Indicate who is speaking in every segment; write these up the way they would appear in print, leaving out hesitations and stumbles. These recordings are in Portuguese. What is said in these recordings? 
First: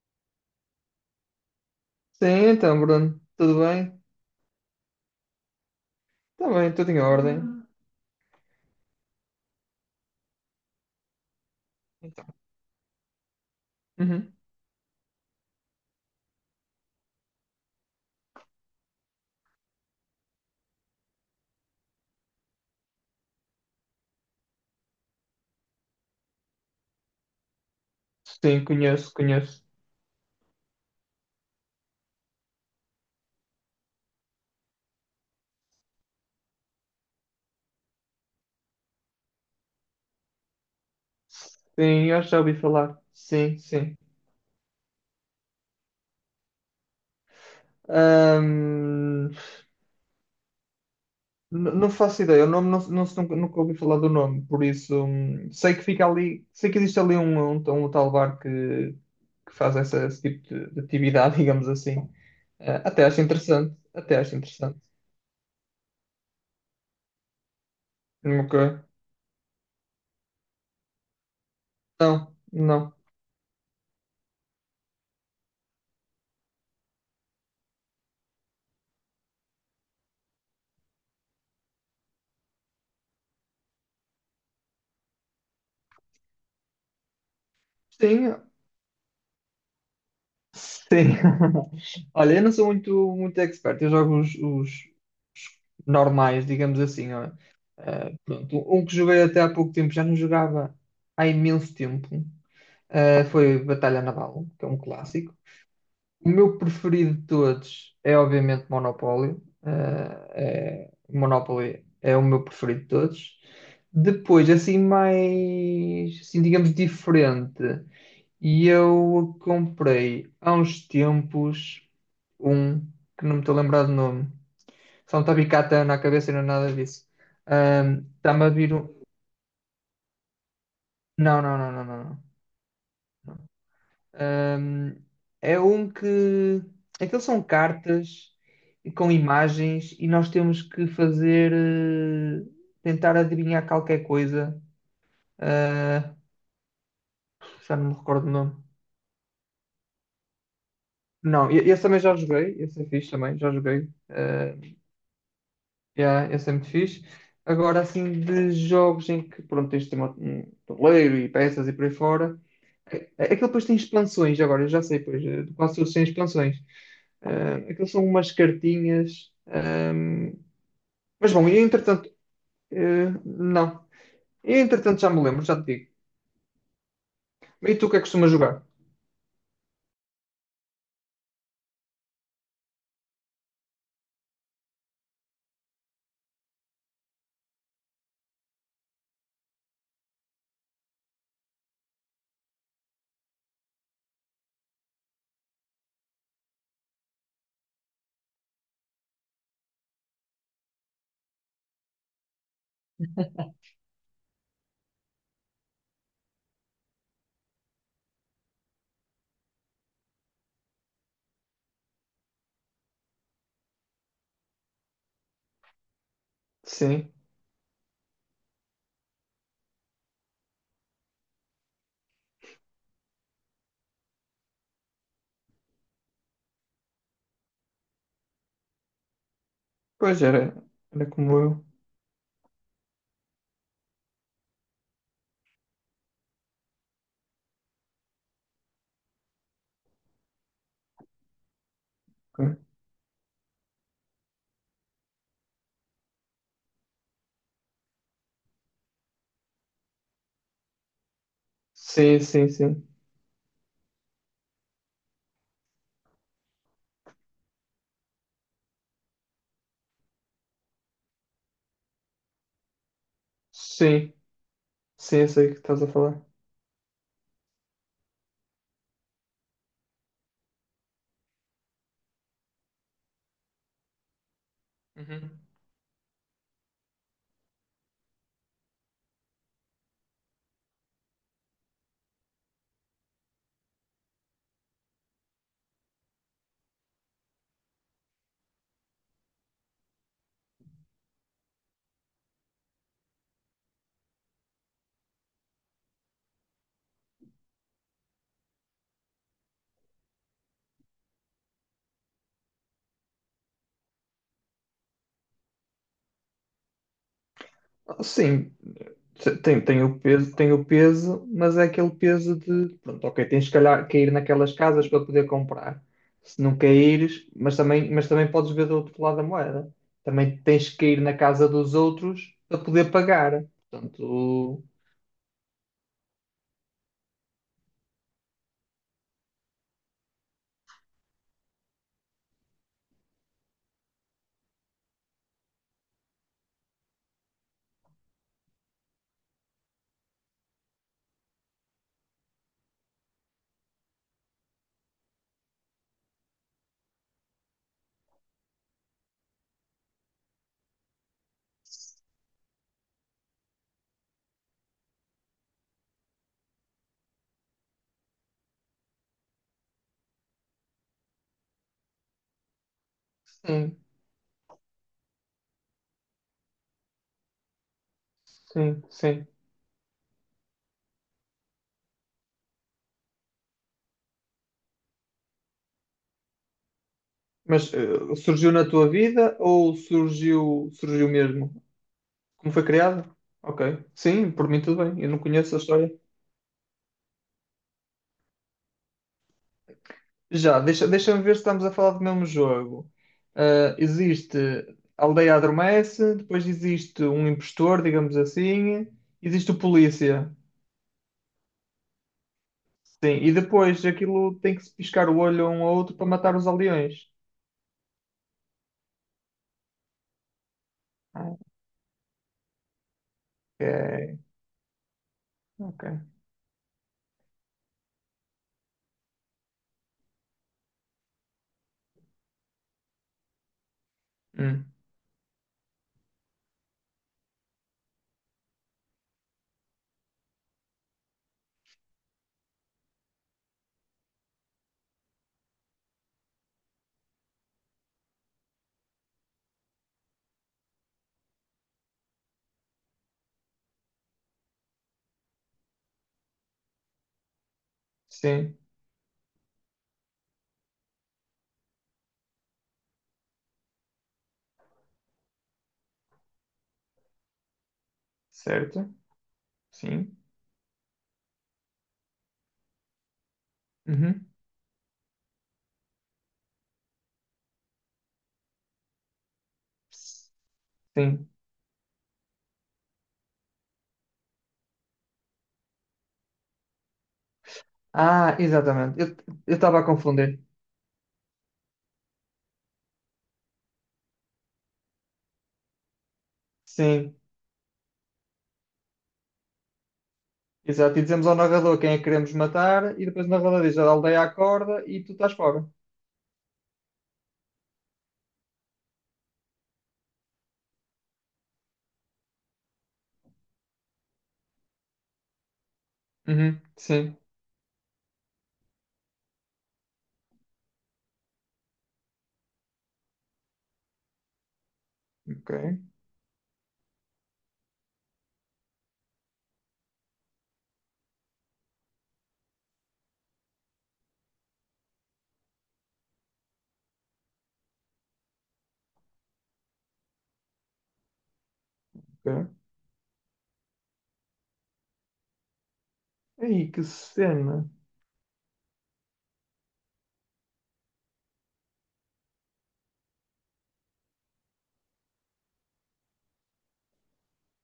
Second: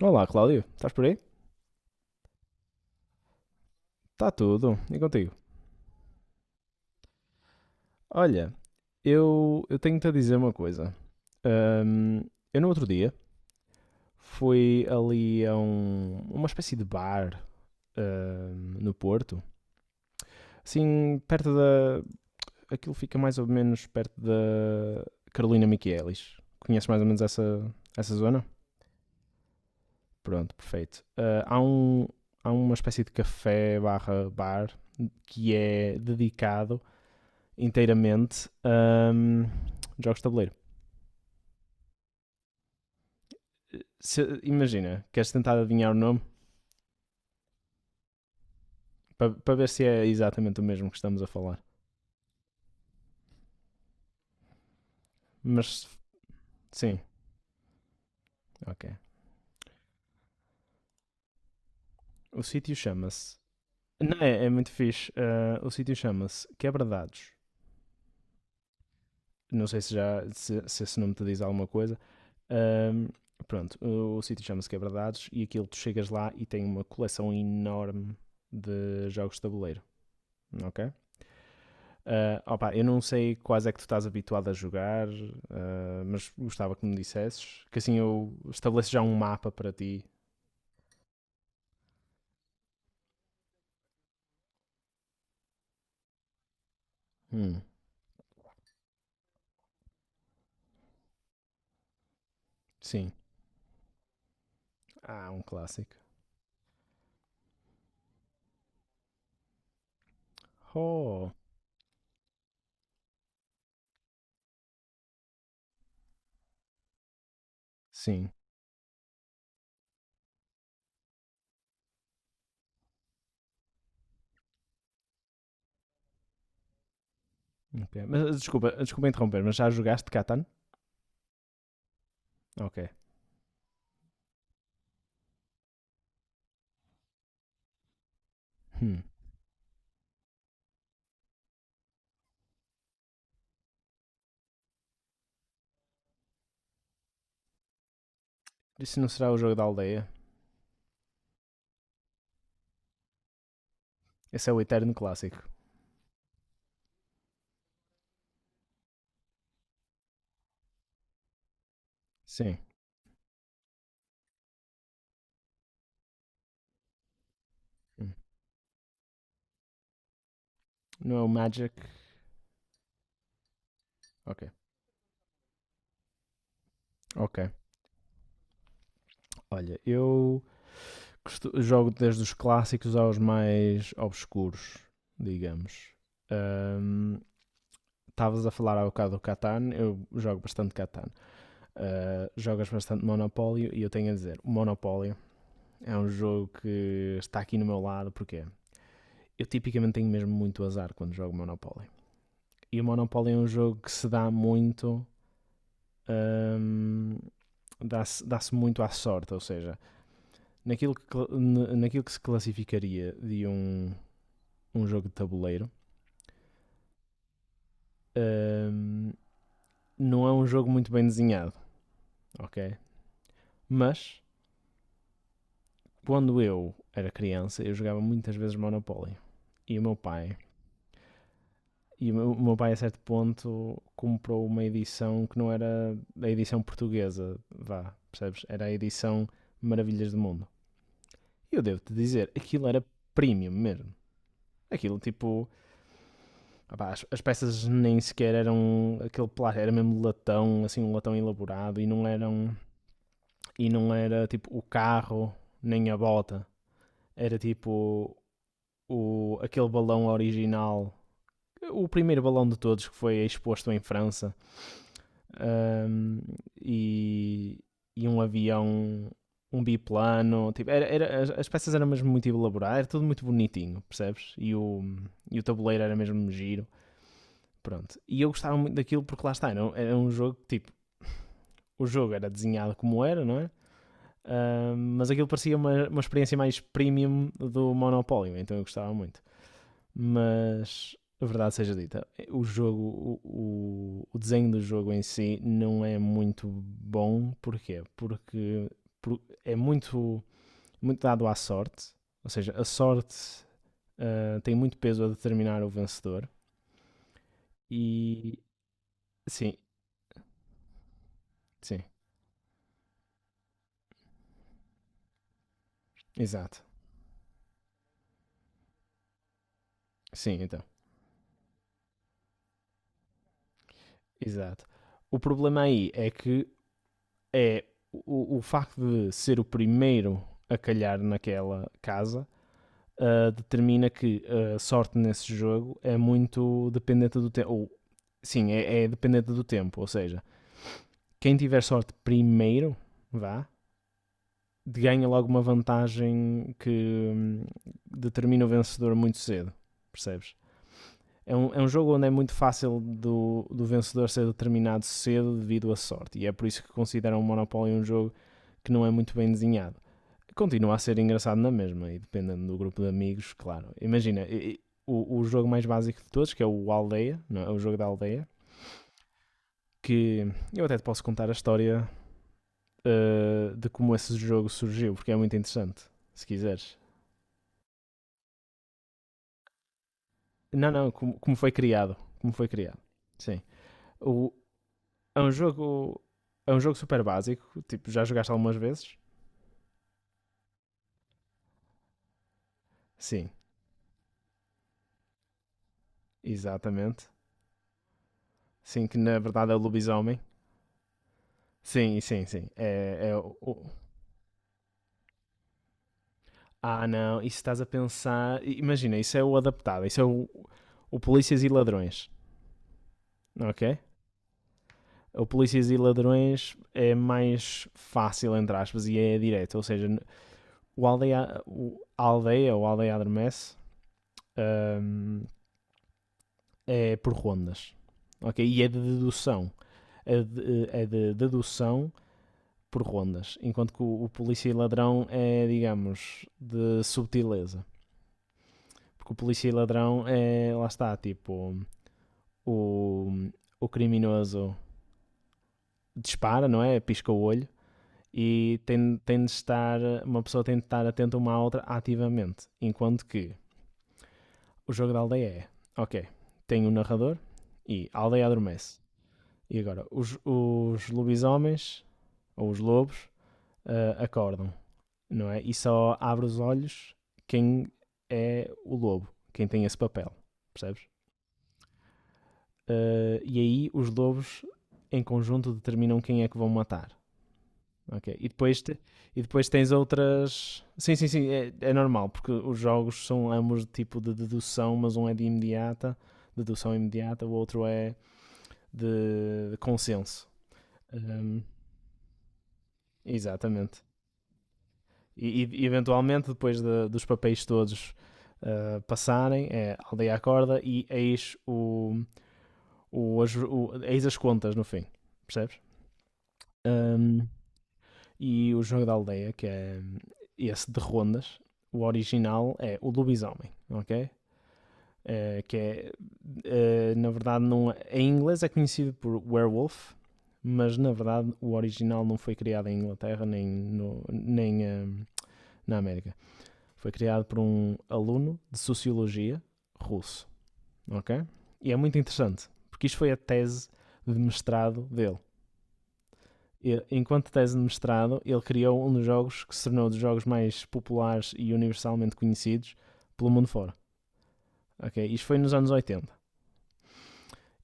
Speaker 1: Olá, Cláudio. Estás por aí?
Speaker 2: Sim, então, Bruno, tudo bem?
Speaker 1: Está tudo. E contigo?
Speaker 2: Está bem, tudo em ordem. Hum.
Speaker 1: Olha, eu tenho-te a dizer uma coisa. Ahm,
Speaker 2: Então,
Speaker 1: eu no outro dia
Speaker 2: uhum.
Speaker 1: fui ali a uma espécie de bar no Porto. Assim, perto da... Aquilo fica mais ou menos perto da Carolina Miquelis. Conheces mais ou menos essa zona?
Speaker 2: Sim, conheço, conheço.
Speaker 1: Pronto, perfeito. Ah, há uma espécie de café barra bar que é dedicado inteiramente jogos de tabuleiro.
Speaker 2: Sim, eu já ouvi falar. Sim, sim.
Speaker 1: Imagina, queres tentar adivinhar o nome para
Speaker 2: Ahm,
Speaker 1: para ver se é exatamente o mesmo que estamos a falar.
Speaker 2: não faço ideia, o nome não, não, nunca ouvi falar do nome, por isso sei que
Speaker 1: Mas
Speaker 2: fica ali, sei que existe
Speaker 1: sim,
Speaker 2: ali um tal bar que,
Speaker 1: ok.
Speaker 2: faz esse tipo de atividade, digamos assim.
Speaker 1: O sítio
Speaker 2: Ah, até acho
Speaker 1: chama-se.
Speaker 2: interessante, até
Speaker 1: Não,
Speaker 2: acho
Speaker 1: é, é muito
Speaker 2: interessante.
Speaker 1: fixe. Ah, o sítio chama-se Quebradados.
Speaker 2: Nunca.
Speaker 1: Não sei se já se, se esse nome te diz alguma coisa.
Speaker 2: Não, não.
Speaker 1: Ahm, Pronto, o sítio chama-se Quebradados e aquilo tu chegas lá e tem uma coleção enorme de jogos de tabuleiro, ok? Ah, opa, eu não sei quais é que tu estás habituado a jogar, ah, mas gostava que me dissesses, que assim eu
Speaker 2: Sim,
Speaker 1: estabeleço já um mapa para ti.
Speaker 2: sim. Olha, eu não sou muito, muito expert, eu jogo os normais, digamos assim. Ó.
Speaker 1: Hum,
Speaker 2: Pronto, um que joguei até há pouco tempo, já não jogava há imenso tempo,
Speaker 1: sim.
Speaker 2: foi Batalha Naval, que é um
Speaker 1: Ah,
Speaker 2: clássico.
Speaker 1: um clássico.
Speaker 2: O meu preferido de todos é, obviamente, Monopólio. Eh, é-
Speaker 1: Oh,
Speaker 2: Monopoly é o meu preferido de todos. Depois, assim, mais, assim, digamos, diferente.
Speaker 1: sim.
Speaker 2: E eu comprei há uns tempos um que não me estou a lembrar do nome. Só me está na cabeça e não é nada disso.
Speaker 1: Ok.
Speaker 2: Ahm,
Speaker 1: Mas ah,
Speaker 2: está-me a
Speaker 1: desculpa,
Speaker 2: vir um.
Speaker 1: desculpa interromper, mas já jogaste Catan?
Speaker 2: Não, não, não, não, não, não.
Speaker 1: Ok.
Speaker 2: Não. Ahm, é um que. Aqueles são cartas e
Speaker 1: Hum.
Speaker 2: com imagens e nós temos que fazer, tentar adivinhar qualquer coisa. Ah, já não me recordo o nome.
Speaker 1: Isso não será o jogo da aldeia?
Speaker 2: Não, esse também já joguei. Esse é fixe também, já joguei.
Speaker 1: Esse é
Speaker 2: Ah.
Speaker 1: o eterno clássico.
Speaker 2: Yeah, esse é muito fixe. Agora, assim, de jogos em que, pronto, tens de ter um tabuleiro e peças e por aí fora.
Speaker 1: Sim.
Speaker 2: Aquele depois tem expansões, agora, eu já sei, pois, quase todos têm expansões. Aquilo são
Speaker 1: Hum.
Speaker 2: umas cartinhas,
Speaker 1: Não é o
Speaker 2: mas bom, e
Speaker 1: Magic?
Speaker 2: entretanto, não.
Speaker 1: Ok.
Speaker 2: E entretanto já me lembro, já te digo.
Speaker 1: Ok.
Speaker 2: E tu o que é que costumas jogar?
Speaker 1: Olha, eu jogo desde os clássicos aos mais obscuros, digamos. Ahm, Estavas um, a falar há bocado do Catan, eu jogo bastante Catan. Ah, jogas bastante Monopólio e eu tenho a dizer, o Monopólio é um jogo que está aqui no meu lado, porque eu tipicamente tenho mesmo muito azar quando jogo Monopólio. E o Monopólio é um jogo que se dá muito... ahm, dá-se muito à sorte, ou seja, naquilo que, naquilo que se classificaria de um jogo de tabuleiro,
Speaker 2: Sim,
Speaker 1: hum, não é um jogo muito bem desenhado, ok? Mas quando eu era criança, eu jogava muitas vezes Monopoly. E o meu
Speaker 2: pois
Speaker 1: pai,
Speaker 2: era como eu.
Speaker 1: e o meu, Pai a certo ponto comprou uma edição que não era a edição portuguesa, vá, percebes? Era a edição Maravilhas do Mundo. E eu devo-te dizer,
Speaker 2: Ok.
Speaker 1: aquilo era premium mesmo. Aquilo tipo, ah as peças nem sequer eram aquele plástico, era mesmo latão, assim, um latão elaborado e não
Speaker 2: Sim, sim,
Speaker 1: eram
Speaker 2: sim.
Speaker 1: E não era tipo o carro nem a bota. Era tipo aquele balão original. O primeiro balão de todos que foi exposto em
Speaker 2: Sim,
Speaker 1: França.
Speaker 2: sim, eu sei o que estás a
Speaker 1: Ahm,
Speaker 2: falar.
Speaker 1: e, e um avião, um biplano. Tipo, peças eram mesmo muito elaboradas. Era tudo muito bonitinho, percebes? E
Speaker 2: Uhum.
Speaker 1: o tabuleiro era mesmo giro. Pronto. E eu gostava muito daquilo porque lá está. Era um jogo que tipo. O jogo era desenhado como era, não é? Ah, mas aquilo parecia uma experiência mais premium do Monopólio, então eu gostava muito. Mas a verdade seja dita, o jogo, o, desenho do jogo em si não é muito bom. Porquê? Porque é muito dado à sorte. Ou seja, a sorte ah, tem muito peso a determinar o vencedor. E
Speaker 2: Sim,
Speaker 1: sim,
Speaker 2: tem o peso, tem o peso, mas é
Speaker 1: sim,
Speaker 2: aquele peso de, pronto, ok, tens que calhar cair naquelas casas para poder comprar. Se não
Speaker 1: exato.
Speaker 2: caíres, mas também podes ver do outro lado da moeda. Também
Speaker 1: Sim, então,
Speaker 2: tens que cair na casa dos outros para poder pagar. Portanto,
Speaker 1: exato. O problema aí é que é o facto de ser o primeiro a calhar naquela casa ah, determina que a sorte nesse jogo é muito dependente do tempo. Ou, sim, é, é dependente do tempo. Ou seja, quem tiver sorte primeiro, vá, ganha logo uma vantagem que hum, determina o vencedor muito cedo. Percebes? É um jogo onde é muito fácil do vencedor ser determinado cedo devido à sorte. E é por isso que consideram o Monopoly um jogo que não é muito bem desenhado. Continua a ser engraçado na mesma e dependendo do grupo de amigos, claro.
Speaker 2: sim,
Speaker 1: Imagina, o jogo mais básico de todos, que é o Aldeia, não é? O jogo da Aldeia,
Speaker 2: sim, sim.
Speaker 1: que eu até te posso contar a história eh, de como esse jogo surgiu, porque é muito interessante, se quiseres.
Speaker 2: Mas surgiu na tua vida ou
Speaker 1: Não,
Speaker 2: surgiu,
Speaker 1: não,
Speaker 2: surgiu
Speaker 1: como, como foi
Speaker 2: mesmo?
Speaker 1: criado. Como foi
Speaker 2: Como foi
Speaker 1: criado.
Speaker 2: criado?
Speaker 1: Sim.
Speaker 2: Ok, sim,
Speaker 1: O,
Speaker 2: por mim tudo bem. Eu não
Speaker 1: é um
Speaker 2: conheço a história.
Speaker 1: jogo. É um jogo super básico. Tipo, já jogaste algumas vezes?
Speaker 2: Já, deixa-me ver se estamos a falar do mesmo jogo.
Speaker 1: Sim,
Speaker 2: Ah, existe a aldeia adormece, depois existe
Speaker 1: exatamente.
Speaker 2: um impostor, digamos assim,
Speaker 1: Sim, que na
Speaker 2: existe
Speaker 1: verdade é o
Speaker 2: o
Speaker 1: lobisomem.
Speaker 2: polícia.
Speaker 1: Sim, sim, sim.
Speaker 2: Sim, e depois aquilo tem que se piscar o olho um ao outro para matar os
Speaker 1: Ah,
Speaker 2: aldeões.
Speaker 1: não, isso estás a pensar. Imagina, isso é o adaptado, o
Speaker 2: Ah,
Speaker 1: Polícias e Ladrões, ok?
Speaker 2: ok,
Speaker 1: O Polícias e
Speaker 2: ok.
Speaker 1: Ladrões é mais fácil, entre aspas, e é direto. Ou seja, o aldeia ou aldeia adormece
Speaker 2: Hum,
Speaker 1: hum, é por rondas, ok? E é de dedução. É de dedução por rondas. Enquanto que o Polícia e Ladrão é, digamos, de subtileza. Porque o Polícia e Ladrão é, lá está, tipo o, o criminoso dispara, não é? Pisca o olho
Speaker 2: sim,
Speaker 1: e tem de estar, uma pessoa tem de estar atenta uma à outra ativamente. Enquanto que o jogo da aldeia é, ok, tem um narrador e a aldeia adormece.
Speaker 2: certo.
Speaker 1: E agora,
Speaker 2: Sim.
Speaker 1: os lobisomens, ou os lobos, ah,
Speaker 2: Uhum.
Speaker 1: acordam, não é? E só abre os olhos quem é o lobo, quem tem esse papel, percebes?
Speaker 2: Sim.
Speaker 1: Ah, e aí os lobos, em conjunto, determinam quem é que vão matar. Ok.
Speaker 2: Ah, exatamente. Eu
Speaker 1: E depois
Speaker 2: eu
Speaker 1: tens
Speaker 2: estava a confundir.
Speaker 1: outras. Sim, sim, sim. É, é normal, porque os jogos são ambos de tipo de dedução, mas um é de imediata, dedução
Speaker 2: Sim,
Speaker 1: imediata, o outro é de consenso.
Speaker 2: exato. E dizemos ao
Speaker 1: Ahm,
Speaker 2: narrador quem é que queremos matar, e depois o narrador diz
Speaker 1: Exatamente.
Speaker 2: a aldeia acorda e tu estás fora.
Speaker 1: Eventualmente, dos papéis todos ah, passarem, é aldeia acorda e eis, o, as, o- eis as contas no fim. Percebes?
Speaker 2: Uhum, sim,
Speaker 1: Ahm, E o jogo da aldeia, que é esse de rondas, o original é o Lobisomem, ok? Eh,
Speaker 2: ok,
Speaker 1: que é, Na verdade, não, é, em inglês é conhecido por Werewolf, mas na verdade o original não foi criado em Inglaterra nem na América. Foi criado por um aluno de Sociologia russo, ok? E é muito interessante,
Speaker 2: ok.
Speaker 1: porque isto foi a tese de mestrado dele.
Speaker 2: Aí, que
Speaker 1: Enquanto tese de
Speaker 2: cena.
Speaker 1: mestrado, ele criou um dos jogos que se tornou um dos jogos mais populares e universalmente conhecidos pelo mundo fora. Ok? Isto foi nos anos 80.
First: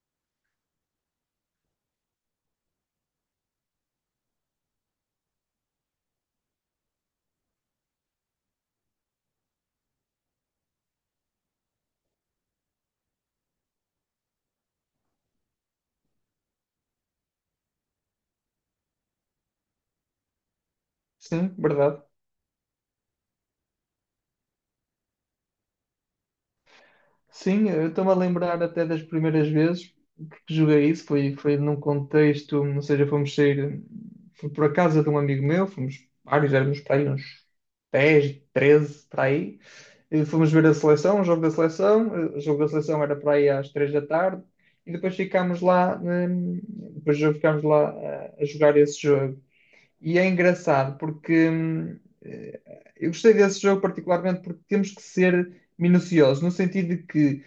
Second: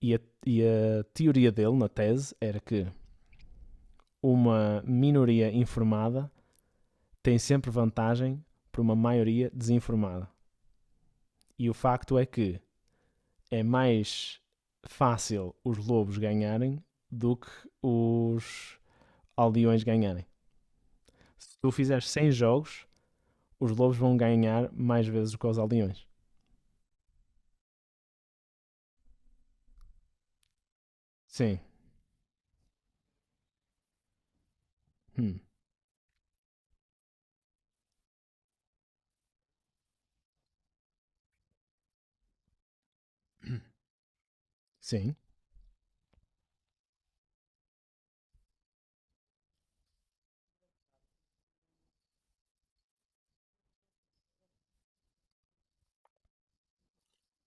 Speaker 1: E a, e a teoria dele, na tese, era que uma minoria informada tem sempre vantagem por uma maioria desinformada. E o facto é que é mais fácil os lobos ganharem do que os aldeões ganharem.
Speaker 2: Sim,
Speaker 1: Se tu
Speaker 2: verdade.
Speaker 1: fizeres 100 jogos, os lobos vão ganhar mais vezes do que os aldeões.
Speaker 2: Sim, eu estou-me a lembrar até das primeiras vezes que joguei isso, foi
Speaker 1: Sim.
Speaker 2: num contexto, ou seja, fomos sair, fui por a casa de um
Speaker 1: Hum.
Speaker 2: amigo meu, fomos vários, éramos para aí uns 10, 13 para aí, e fomos ver a seleção, o jogo da seleção, o jogo da seleção era para aí às 3 da tarde, e depois
Speaker 1: Sim.
Speaker 2: ficámos lá, depois ficámos lá a jogar esse jogo. E é engraçado porque eu gostei desse jogo particularmente porque temos que ser minuciosos, no sentido de que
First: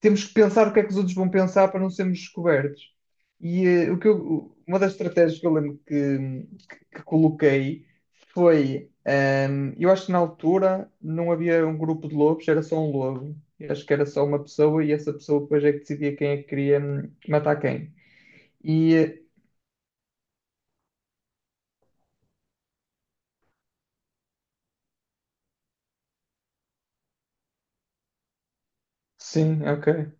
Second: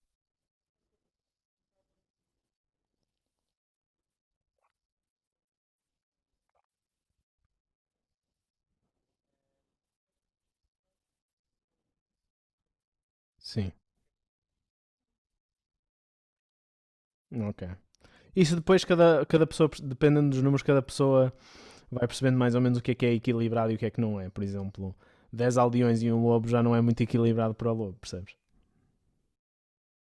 Speaker 2: temos que pensar o que é que os outros vão pensar para não sermos descobertos. E uma das estratégias que eu lembro que, que coloquei foi, eu acho que na altura não havia um grupo de lobos, era só um lobo. Eu
Speaker 1: Sim.
Speaker 2: acho que era só uma pessoa e essa pessoa depois é que decidia quem é que queria matar
Speaker 1: Ok.
Speaker 2: quem.
Speaker 1: Isso depois
Speaker 2: E
Speaker 1: cada pessoa, dependendo dos números, cada pessoa vai percebendo mais ou menos o que é equilibrado e o que é que não é. Por exemplo, 10 aldeões e um lobo já não é muito equilibrado para o lobo, percebes?
Speaker 2: sim, ok.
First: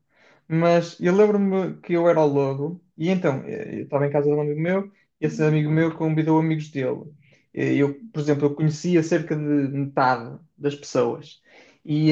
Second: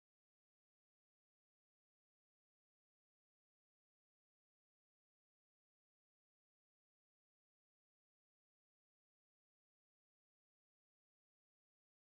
Speaker 2: Mas eu lembro-me que eu era o lobo, e então eu estava em casa de um amigo meu, e esse amigo meu convidou amigos dele. Eu, por exemplo, eu conhecia cerca de metade das pessoas. E,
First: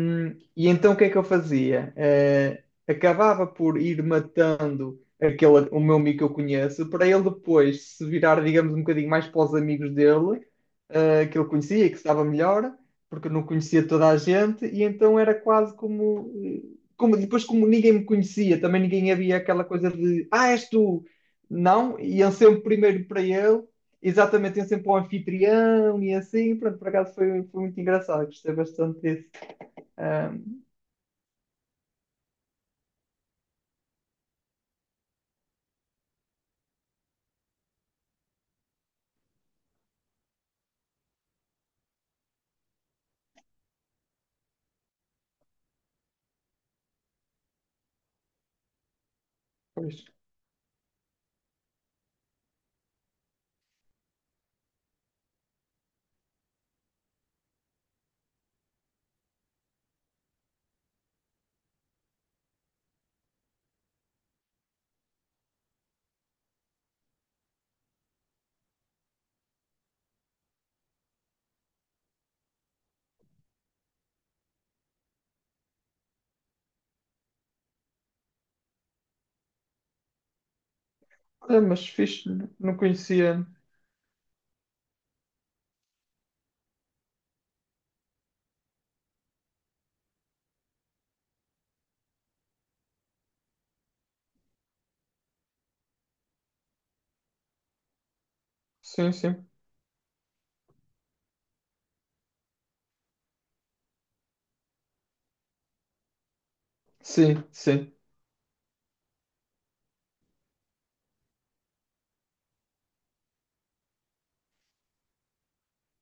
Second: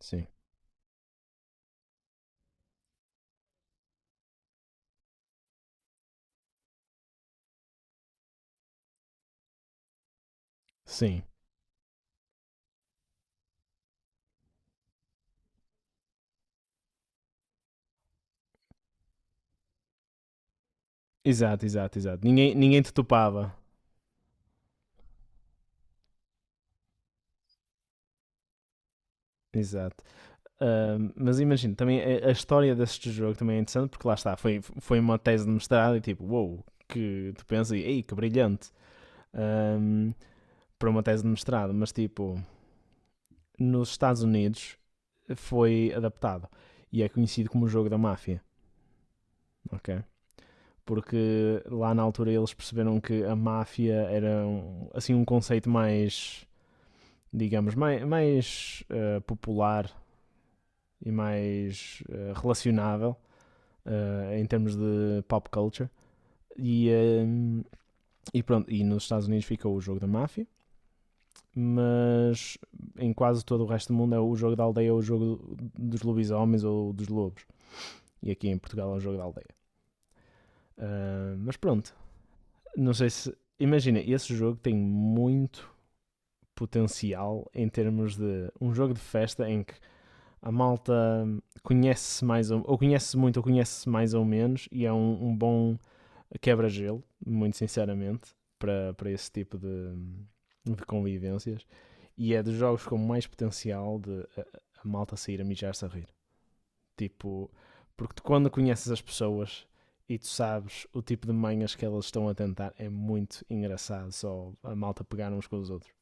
Speaker 1: Sim.
Speaker 2: e então o que é que eu fazia? Acabava por ir matando aquele, o meu amigo que eu conheço, para ele depois se virar, digamos, um bocadinho mais para os amigos dele,
Speaker 1: Sim.
Speaker 2: que ele conhecia e que estava melhor porque eu não conhecia toda a gente, e então era quase como como, depois, como ninguém me conhecia, também ninguém havia aquela coisa de ah, és tu.
Speaker 1: Exato, exato,
Speaker 2: Não,
Speaker 1: exato.
Speaker 2: iam
Speaker 1: Ninguém,
Speaker 2: sempre
Speaker 1: ninguém te
Speaker 2: primeiro para
Speaker 1: topava.
Speaker 2: ele, exatamente, iam sempre para o anfitrião e assim. Pronto, por acaso foi muito engraçado, gostei bastante disso.
Speaker 1: Exato.
Speaker 2: Ah,
Speaker 1: Mas imagino, também a história deste jogo também é interessante porque lá está, foi, foi uma tese de mestrado e tipo, uou, wow, que tu pensas e ei, que brilhante. Ahm, Para uma tese de mestrado, mas tipo, nos Estados Unidos foi adaptado e é conhecido como o jogo da máfia, ok?
Speaker 2: pois.
Speaker 1: Porque lá na altura eles perceberam que a máfia era assim um conceito mais, digamos, mais popular e mais relacionável em termos de pop culture. E, eh, e pronto, e nos Estados Unidos ficou o jogo da máfia, mas em quase todo o resto do mundo é o jogo da aldeia ou o jogo dos lobisomens ou dos lobos. E aqui em Portugal é o jogo da aldeia. Ah, mas
Speaker 2: É, mas
Speaker 1: pronto,
Speaker 2: fixe, não
Speaker 1: não sei se.
Speaker 2: conhecia.
Speaker 1: Imagina, esse jogo tem muito potencial em termos de um jogo de festa em que a malta conhece-se mais ou conhece muito ou conhece-se mais ou menos e é um bom quebra-gelo, muito sinceramente, para
Speaker 2: Sim,
Speaker 1: esse
Speaker 2: sim.
Speaker 1: tipo de convivências. E é dos jogos com mais potencial de a malta sair a mijar-se a rir.
Speaker 2: Sim,
Speaker 1: Tipo,
Speaker 2: sim.
Speaker 1: porque tu, quando conheces as pessoas e tu sabes o tipo de manhas que elas estão a tentar, é muito engraçado só a malta pegar uns com os outros.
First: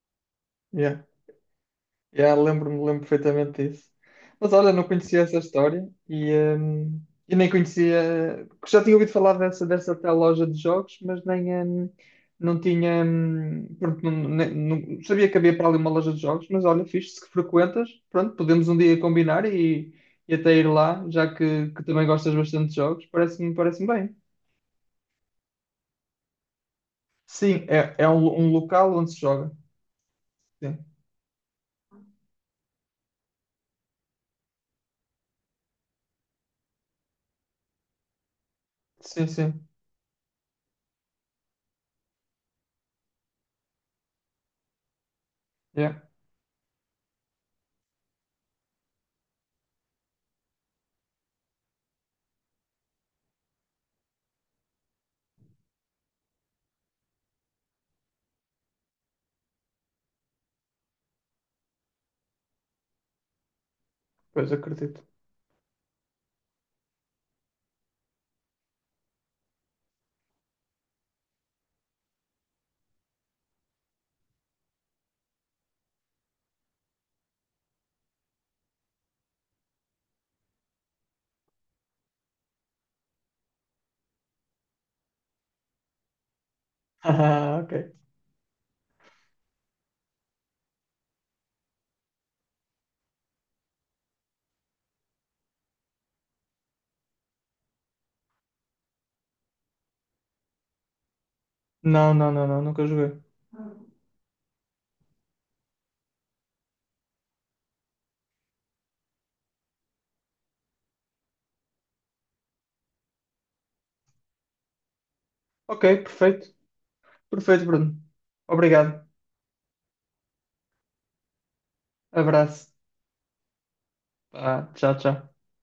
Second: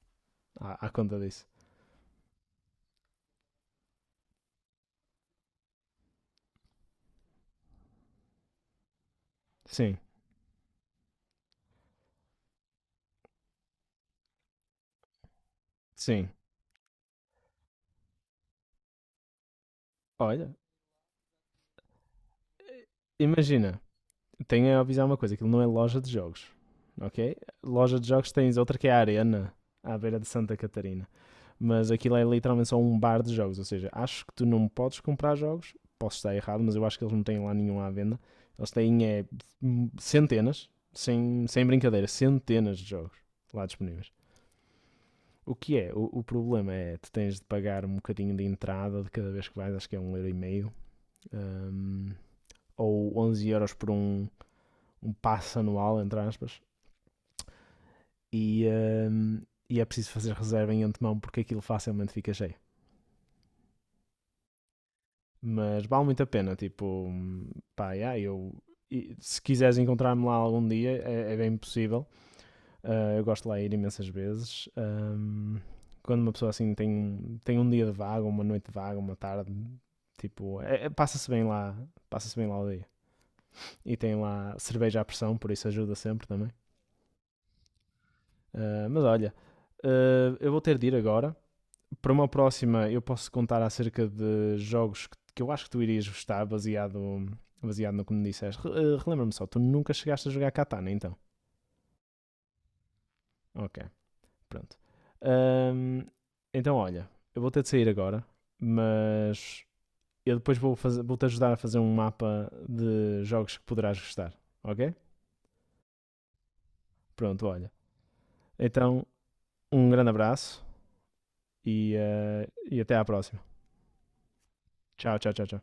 Speaker 1: À
Speaker 2: Yeah.
Speaker 1: conta disso.
Speaker 2: Yeah, lembro-me, lembro perfeitamente disso. Mas olha, não conhecia essa história e nem conhecia. Já tinha ouvido falar dessa
Speaker 1: Sim,
Speaker 2: tal loja de jogos, mas nem, não tinha. Pronto, não, sabia que havia para ali uma loja de
Speaker 1: sim.
Speaker 2: jogos, mas olha, fixe, se que frequentas, pronto, podemos um dia combinar e
Speaker 1: Olha,
Speaker 2: até ir lá, já que, também gostas bastante de jogos,
Speaker 1: imagina,
Speaker 2: parece-me bem.
Speaker 1: tenho a avisar uma coisa: aquilo não é loja de jogos, ok?
Speaker 2: Sim,
Speaker 1: Loja de
Speaker 2: é
Speaker 1: jogos
Speaker 2: um
Speaker 1: tens outra que é
Speaker 2: local
Speaker 1: a
Speaker 2: onde se joga.
Speaker 1: Arena, à beira de Santa
Speaker 2: Sim,
Speaker 1: Catarina. Mas aquilo é literalmente só um bar de jogos. Ou seja, acho que tu não podes comprar jogos. Posso estar errado, mas eu acho que eles não têm lá nenhum à venda. Eles têm é,
Speaker 2: sim, sim.
Speaker 1: centenas, sem brincadeira, centenas de jogos lá disponíveis. O que é?
Speaker 2: Yeah,
Speaker 1: O problema é tu tens de pagar um bocadinho de entrada de cada vez que vais, acho que é um euro e meio, hum, ou 11 € por um passo anual, entre aspas, e, hum, e é preciso fazer reserva em antemão porque aquilo facilmente fica cheio.
Speaker 2: pois acredito.
Speaker 1: Mas vale muito a pena, tipo, pá, yeah, eu, se quiseres encontrar-me lá algum dia, é, é bem possível. Eu gosto de lá ir imensas vezes. Um, quando uma pessoa assim tem um dia de vaga, uma noite de vaga, uma tarde, tipo, passa-se bem lá o dia. E tem lá cerveja à pressão, por isso ajuda sempre também.
Speaker 2: Ah, ok.
Speaker 1: Mas olha, eu vou ter de ir agora. Para uma próxima, eu posso contar acerca de jogos que eu acho que tu irias gostar, baseado, baseado no que me disseste. Relembra-me só, tu nunca chegaste a jogar Katana, então?
Speaker 2: Não, não, não, não, nunca joguei.
Speaker 1: Ok, pronto. Ahm, então, olha, eu vou ter de sair agora, mas eu depois vou-te ajudar a fazer um mapa de jogos que poderás gostar, ok?
Speaker 2: Ok, perfeito.
Speaker 1: Pronto,
Speaker 2: Perfeito,
Speaker 1: olha.
Speaker 2: Bruno. Obrigado.
Speaker 1: Então, um grande abraço e, eh,
Speaker 2: Abraço.
Speaker 1: e até à próxima.
Speaker 2: Ah, tchau,
Speaker 1: Tchau, tchau,
Speaker 2: tchau.
Speaker 1: tchau, tchau.